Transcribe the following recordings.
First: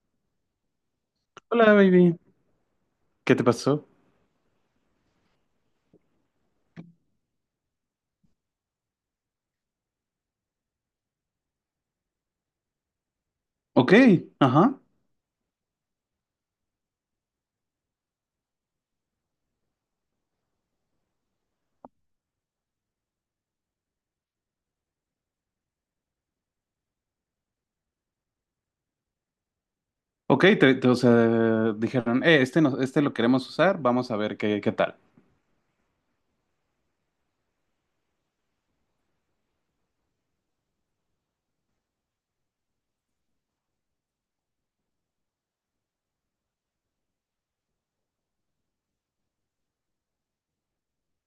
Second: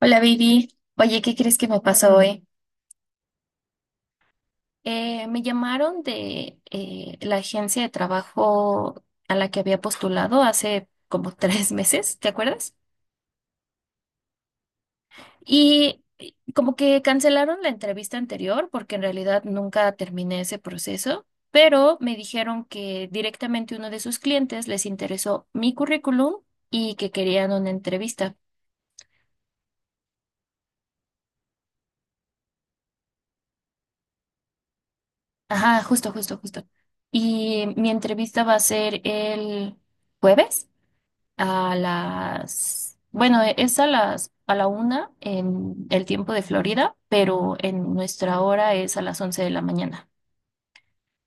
Hola, baby. Oye, ¿qué crees que Hola, me pasó baby. hoy? ¿Qué te pasó? Me llamaron de la agencia de trabajo a la que había postulado hace como 3 meses, ¿te acuerdas? Ok, ajá. Y como que cancelaron la entrevista anterior porque en realidad nunca terminé ese proceso, pero me dijeron que directamente uno de sus clientes les interesó mi currículum y que querían una entrevista. Ok, o sea, dijeron, este, no, este lo queremos usar, vamos a ver qué tal. Ajá, justo, justo, justo. Y mi entrevista va a ser el jueves. A las, bueno, e, es a las, a la una en el tiempo de Florida, pero en nuestra hora es a las 11 de la mañana.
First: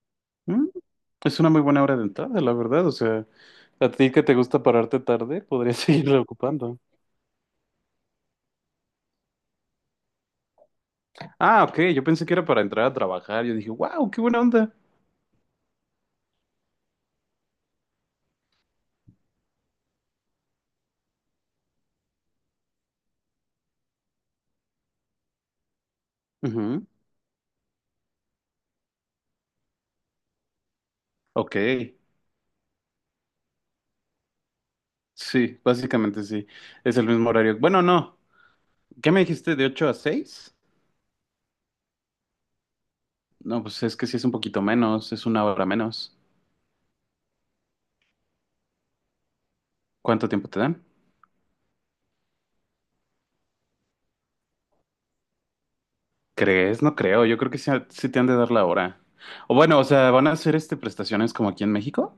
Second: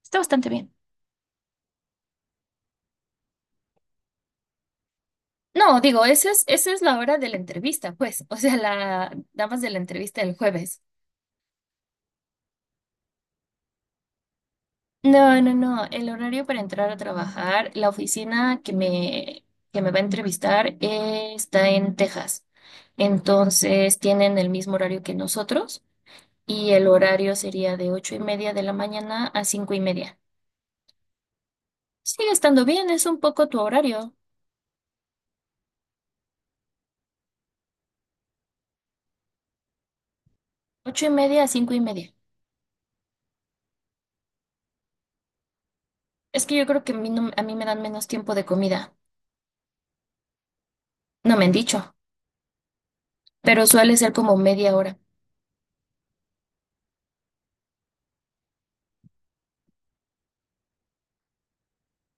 Está bastante Mm, bien. es una muy buena hora de entrada, la verdad. O sea, a ti que te gusta pararte tarde, podrías No, digo, seguirla esa ocupando. es la hora de la entrevista, pues. O sea, nada más de la entrevista del jueves. Ah, ok, yo pensé que era para entrar a trabajar. Yo dije, wow, qué buena onda. No, no, no. El horario para entrar a trabajar, la oficina que me va a entrevistar está en Texas. Entonces tienen el mismo horario que nosotros, y el Ujú. horario sería de 8:30 de la mañana a 5:30. Ok, Sigue estando bien, es un poco tu horario, sí, básicamente sí. Es el mismo horario. Bueno, no. ¿Qué me dijiste? ¿De 8 a 6? 8:30 a 5:30. No, pues es que sí es un poquito menos, es una hora menos. Es que yo creo que a mí, no- a mí me dan menos tiempo de comida, ¿Cuánto tiempo te dan? no me han dicho, pero suele ser como 1/2 hora. ¿Crees? No creo. Yo creo que sí, sí te han de dar la hora. O bueno, o sea, ¿van a hacer este prestaciones como aquí en México?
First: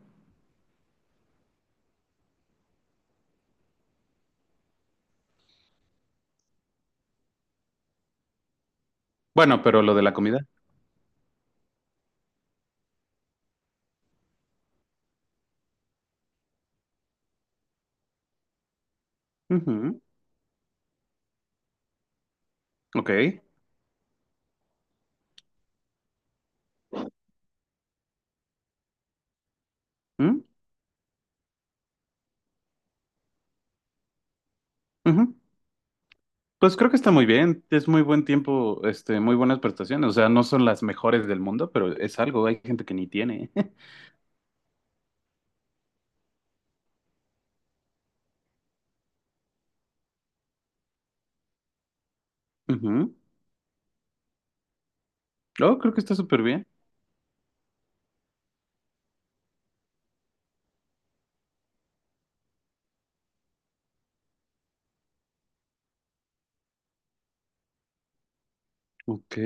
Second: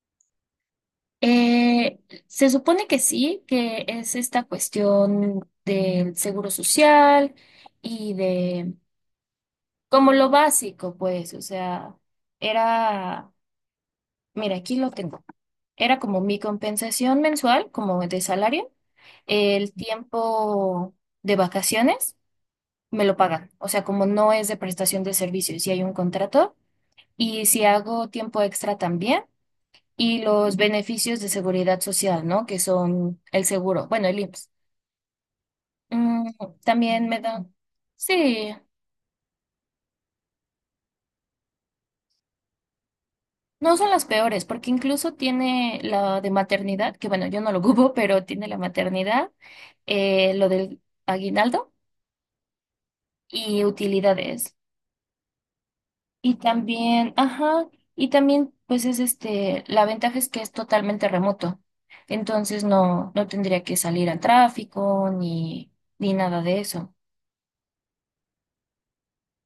Eh, Se supone que sí, que es esta cuestión del seguro social y de Bueno, pero lo de como la lo comida. básico, pues, o sea, era, mira, aquí lo tengo. Era como mi compensación mensual, como de salario, el Ujú. tiempo de vacaciones me lo Ok. pagan. O sea, como no es de prestación de servicios, si hay un contrato y si hago tiempo extra también y Mm, los beneficios de seguridad social, ¿no? Que son el seguro, bueno, el IMSS. ujú. Mm, Pues creo que también está me muy dan, bien. Es muy buen sí, tiempo, este, muy buenas prestaciones. O sea, no son las mejores del mundo, pero es algo. Hay gente que ni tiene. no son las peores porque incluso tiene la de maternidad, que bueno, yo no lo ocupo, pero tiene la maternidad, lo del aguinaldo Ujú. y utilidades. Oh, creo que está Y súper bien. también, ajá, y también pues es este, la ventaja es que es totalmente remoto. Entonces no, no tendría que salir al tráfico ni, ni nada de eso. Ok.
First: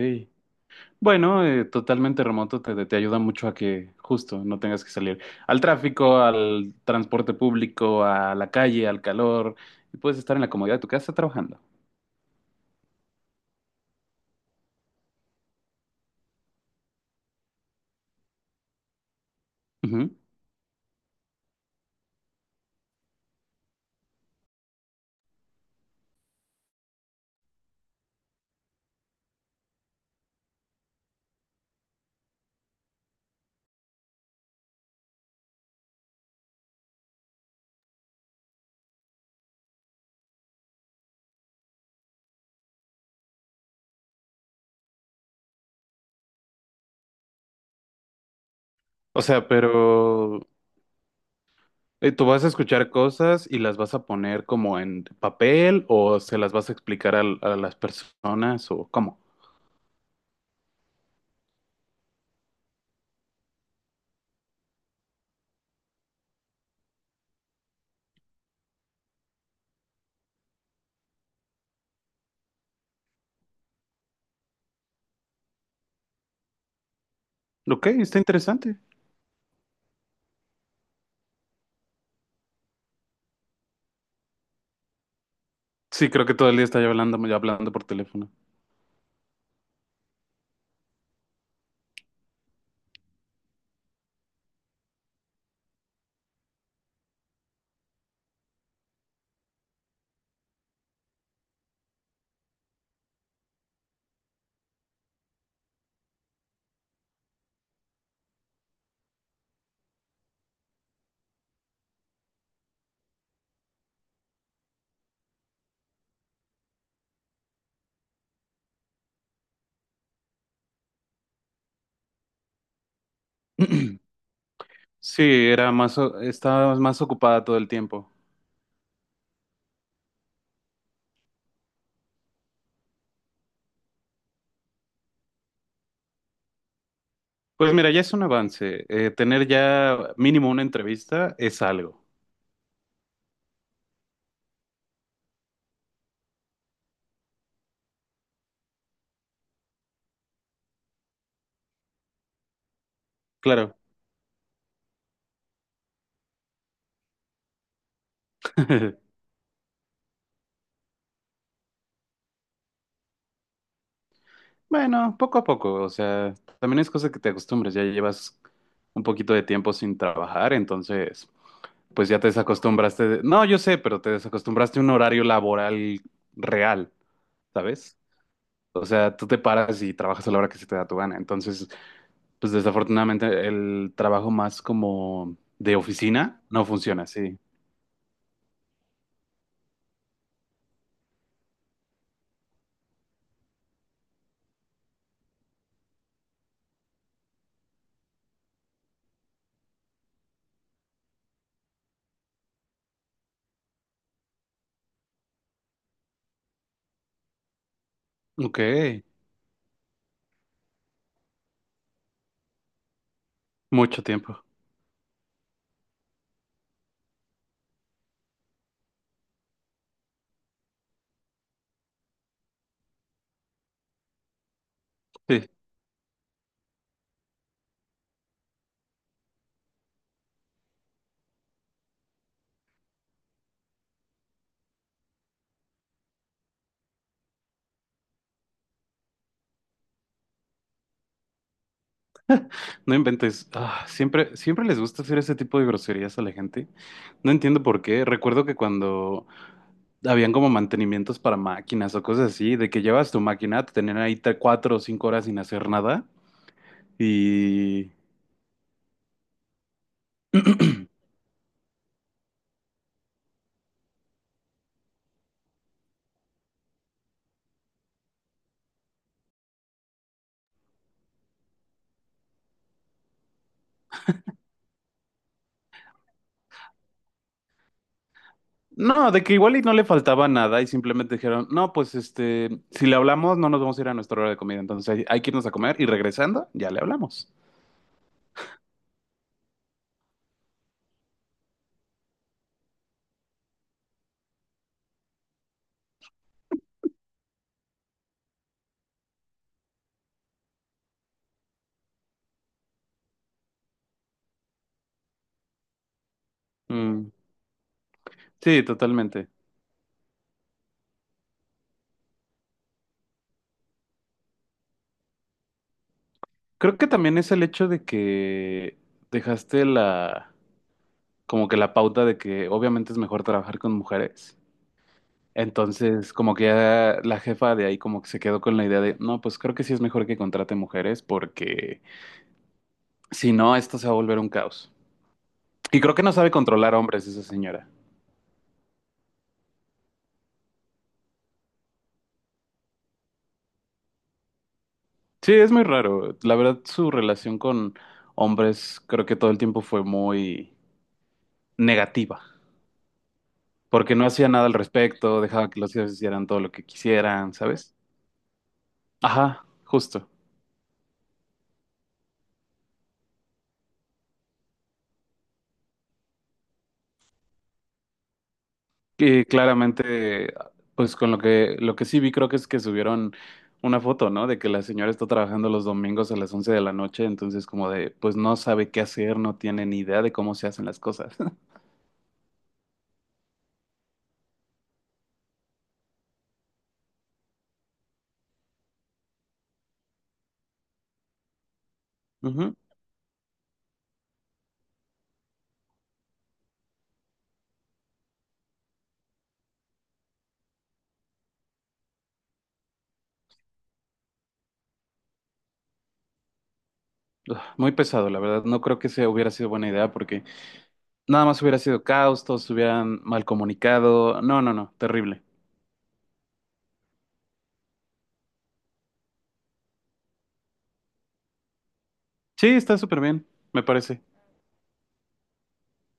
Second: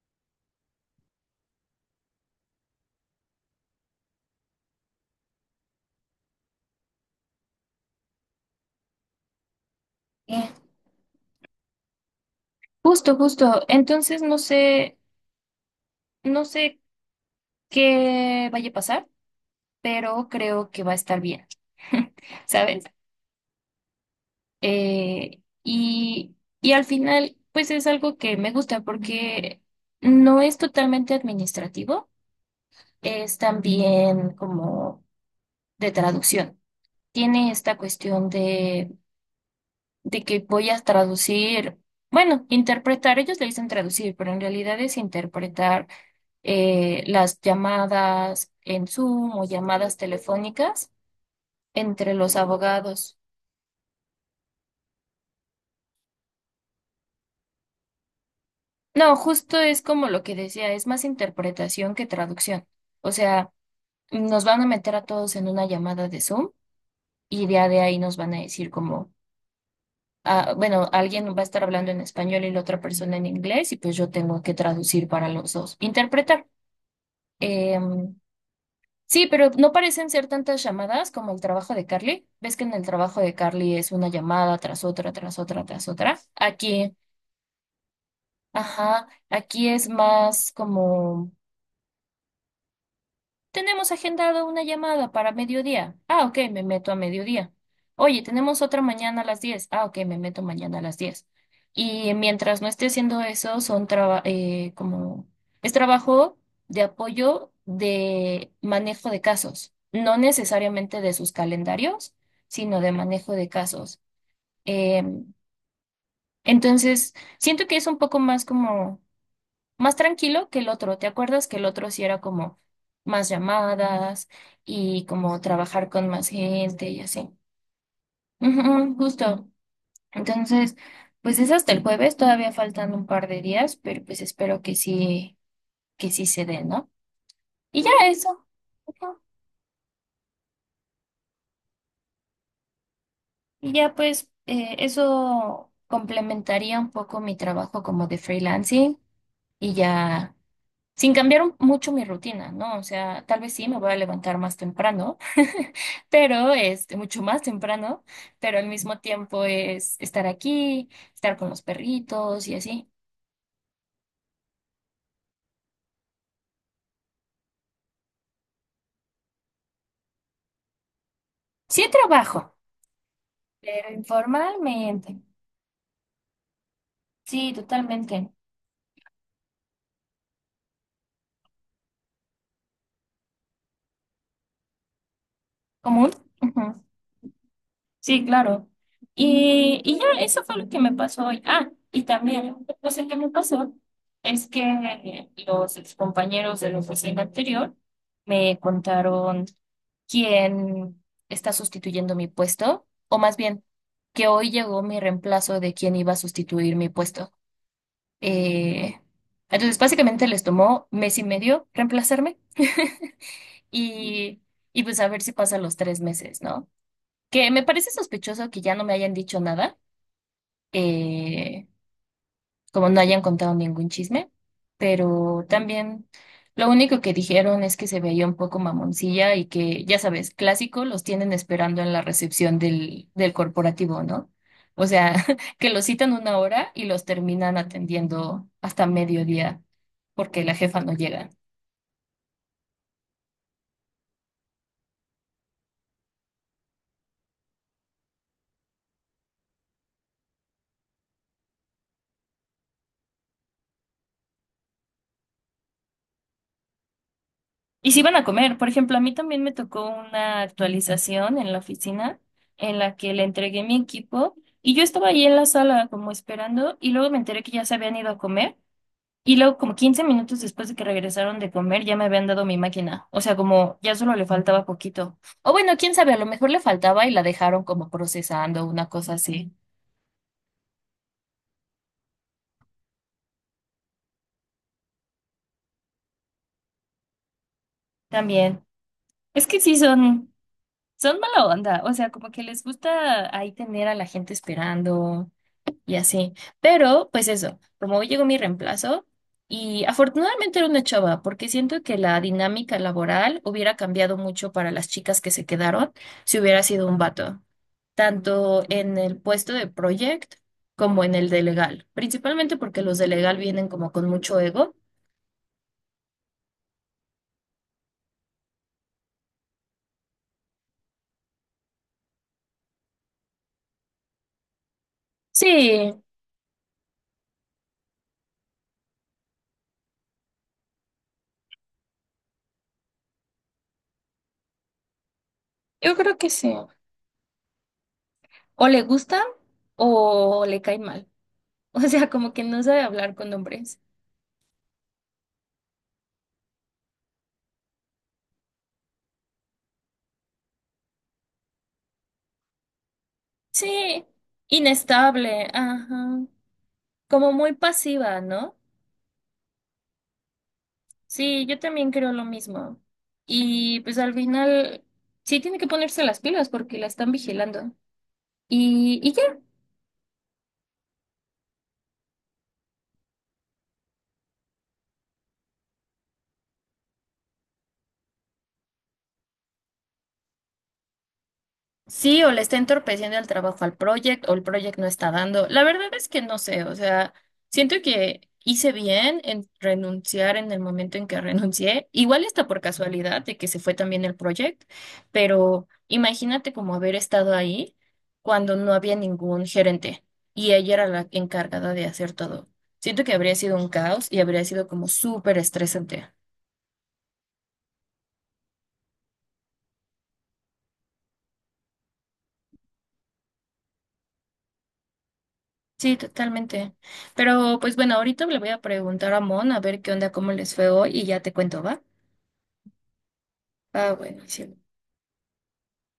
Bueno, totalmente remoto te ayuda mucho a que justo no tengas que salir al tráfico, al transporte público, a la calle, al calor, y puedes estar en Eh, la comodidad de tu casa trabajando. Justo, justo. Entonces no sé, no sé qué vaya a pasar, Ujú. pero creo que va a estar bien. ¿Sabes? Eh, y, y al final, pues es algo que me gusta porque no es totalmente administrativo, es también como de traducción. Tiene esta cuestión de que voy a traducir, bueno, interpretar, ellos le dicen traducir, pero en realidad es interpretar las llamadas en O Zoom sea, o pero llamadas telefónicas entre tú los vas a escuchar abogados. cosas y las vas a poner como en papel o se las vas a explicar al- a, las personas o cómo. No, justo es como lo que decía, es más interpretación que traducción. O sea, nos van a meter a todos en una llamada de Zoom y ya de ahí nos van a decir como ah, bueno, alguien va a estar hablando en español y la otra persona en inglés y pues yo tengo que traducir para los dos, interpretar. Ok, está Em, interesante. sí, pero no parecen ser tantas llamadas como el trabajo de Carly. Ves que en el trabajo de Carly es una llamada tras otra, tras otra, tras Sí, otra. creo que todo el día estaba Aquí, yo hablando por teléfono. ajá, aquí es más como... Tenemos agendado una llamada para mediodía. Ah, ok, me meto a mediodía. Oye, tenemos otra mañana a las 10. Ah, ok, me meto mañana a las 10. Y mientras no esté haciendo eso, como es trabajo de apoyo de manejo de casos, no necesariamente de sus calendarios, sino de manejo de casos. Em, entonces, siento que es un poco más como más tranquilo que el otro. ¿Te acuerdas que el otro sí era como más llamadas y Sí, como era trabajar más, con más estabas gente más y así? ocupada todo el tiempo. Ujú, justo. Entonces, pues es hasta el jueves, todavía faltan un par de días, pero pues espero que sí se dé, ¿no? Pues Y mira, ya ya es un eso. avance. Ujú. Tener ya mínimo una entrevista es algo, Y ya pues eso complementaría un poco mi trabajo como de freelancing y ya. Sin cambiar un- mucho mi rutina, ¿no? O sea, tal vez sí claro. me voy a levantar más temprano, pero este, mucho más temprano, pero al mismo tiempo es estar aquí, estar con los perritos y así. Bueno, poco a poco, o sea, también es cosa que te acostumbres, ya llevas un poquito de tiempo sin trabajar, entonces, Sí pues ya te trabajo, desacostumbraste. No, yo sé, pero pero te desacostumbraste a un horario informalmente. laboral real, Sí, ¿sabes? totalmente. O sea, tú te paras y trabajas a la hora que se te da tu gana. Entonces, pues desafortunadamente el trabajo más como de ¿Común? oficina no Ujú. funciona así. Sí, claro. Y ya, eso fue lo que me pasó hoy. Ah, y también, no sé qué me pasó, es que los compañeros de la oficina anterior me contaron quien está sustituyendo mi puesto, o más bien, que hoy llegó mi reemplazo de quien iba a sustituir mi puesto. Ok, Eh, entonces, básicamente les tomó mes y medio reemplazarme, mucho tiempo. y, y pues a ver si pasa los 3 meses, ¿no? Que me parece sospechoso que ya no me hayan dicho nada. eh, Como no hayan contado ningún chisme, Sí. pero también lo único que dijeron es que se veía un poco mamoncilla y que, ya sabes, clásico, los tienen esperando en la recepción del corporativo, ¿no? O sea, que los citan una hora y los terminan atendiendo hasta mediodía porque la jefa no llega. No inventes. Ah, siempre, siempre les gusta hacer ese tipo de groserías a la gente. No entiendo por qué. Recuerdo que cuando habían como mantenimientos para máquinas o cosas así, de que llevas tu máquina, te tenían ahí 4 o 5 horas sin hacer nada. Y Y si van a comer, por ejemplo, a mí también me tocó una actualización en la oficina en la que le entregué mi equipo y yo estaba ahí en la sala como esperando y luego me enteré que ya se habían ido a comer. Y luego, como 15 minutos después de que regresaron de comer, ya me habían dado mi máquina. O sea, como ya solo le faltaba poquito. O bueno, quién sabe, a lo mejor le faltaba y la dejaron como procesando, una no, cosa de que igual así. y no le faltaba nada y simplemente dijeron, no, pues este, si le hablamos, no nos vamos a ir a nuestra hora de comida. Entonces hay que irnos a comer y regresando, ya le hablamos. También. Es que sí son, son mala onda. O sea, como que les gusta ahí tener a la gente esperando y así. Pero, pues eso, como hoy llegó mi reemplazo, y afortunadamente era una chava, porque siento que la dinámica laboral hubiera cambiado mucho para las chicas que se quedaron si hubiera sido un Mm, vato. sí, Tanto en el totalmente. puesto de project como en el de legal, principalmente porque los de legal vienen como con mucho ego. Creo que también es el hecho de que dejaste la como que la pauta de que obviamente es mejor trabajar con mujeres. Sí, Entonces, como que ya la jefa de ahí como que se quedó con la idea de, no, pues creo que sí es mejor que contrate mujeres porque si no, esto se va a volver un caos. Y creo yo que no creo sabe que sí. controlar hombres esa señora. O le gusta o le cae mal. O sea, como que no sabe hablar con hombres. Sí, es muy raro. La verdad, su relación con hombres creo que todo el tiempo fue muy negativa, porque no Sí, hacía nada al respecto, dejaba inestable, que los hijos hicieran ajá. todo lo que quisieran, Como muy ¿sabes? pasiva, ¿no? Ajá, justo. Sí, yo también creo lo mismo. Y pues al final sí tiene que ponerse las pilas porque la están vigilando. Y Y ya. claramente, pues con lo que sí vi creo que es que subieron una foto, ¿no? De que la señora está trabajando los domingos a las 11 de la noche, entonces como de, pues no sabe qué hacer, no tiene ni idea de cómo se hacen las cosas. Sí, o le está entorpeciendo el trabajo al project, o el project no está dando. La verdad es que no sé, o sea, siento que hice bien en renunciar en el momento en que renuncié. Igual está Ujú. por casualidad de que se fue también el project, pero imagínate como haber estado ahí cuando no había ningún gerente y ella era la encargada de hacer todo. Siento que habría sido un caos y habría sido como súper estresante. Ugh, muy pesado, la verdad. No creo que sea hubiera sido buena idea porque nada más hubiera sido caos, todos se hubieran mal comunicado. No, no, no, terrible. Sí, totalmente. Pero pues bueno, ahorita le voy a preguntar a Mon a ver qué onda, cómo les fue hoy y ya te cuento, ¿va? Sí, está súper bien, me Ah, parece. bueno, sí.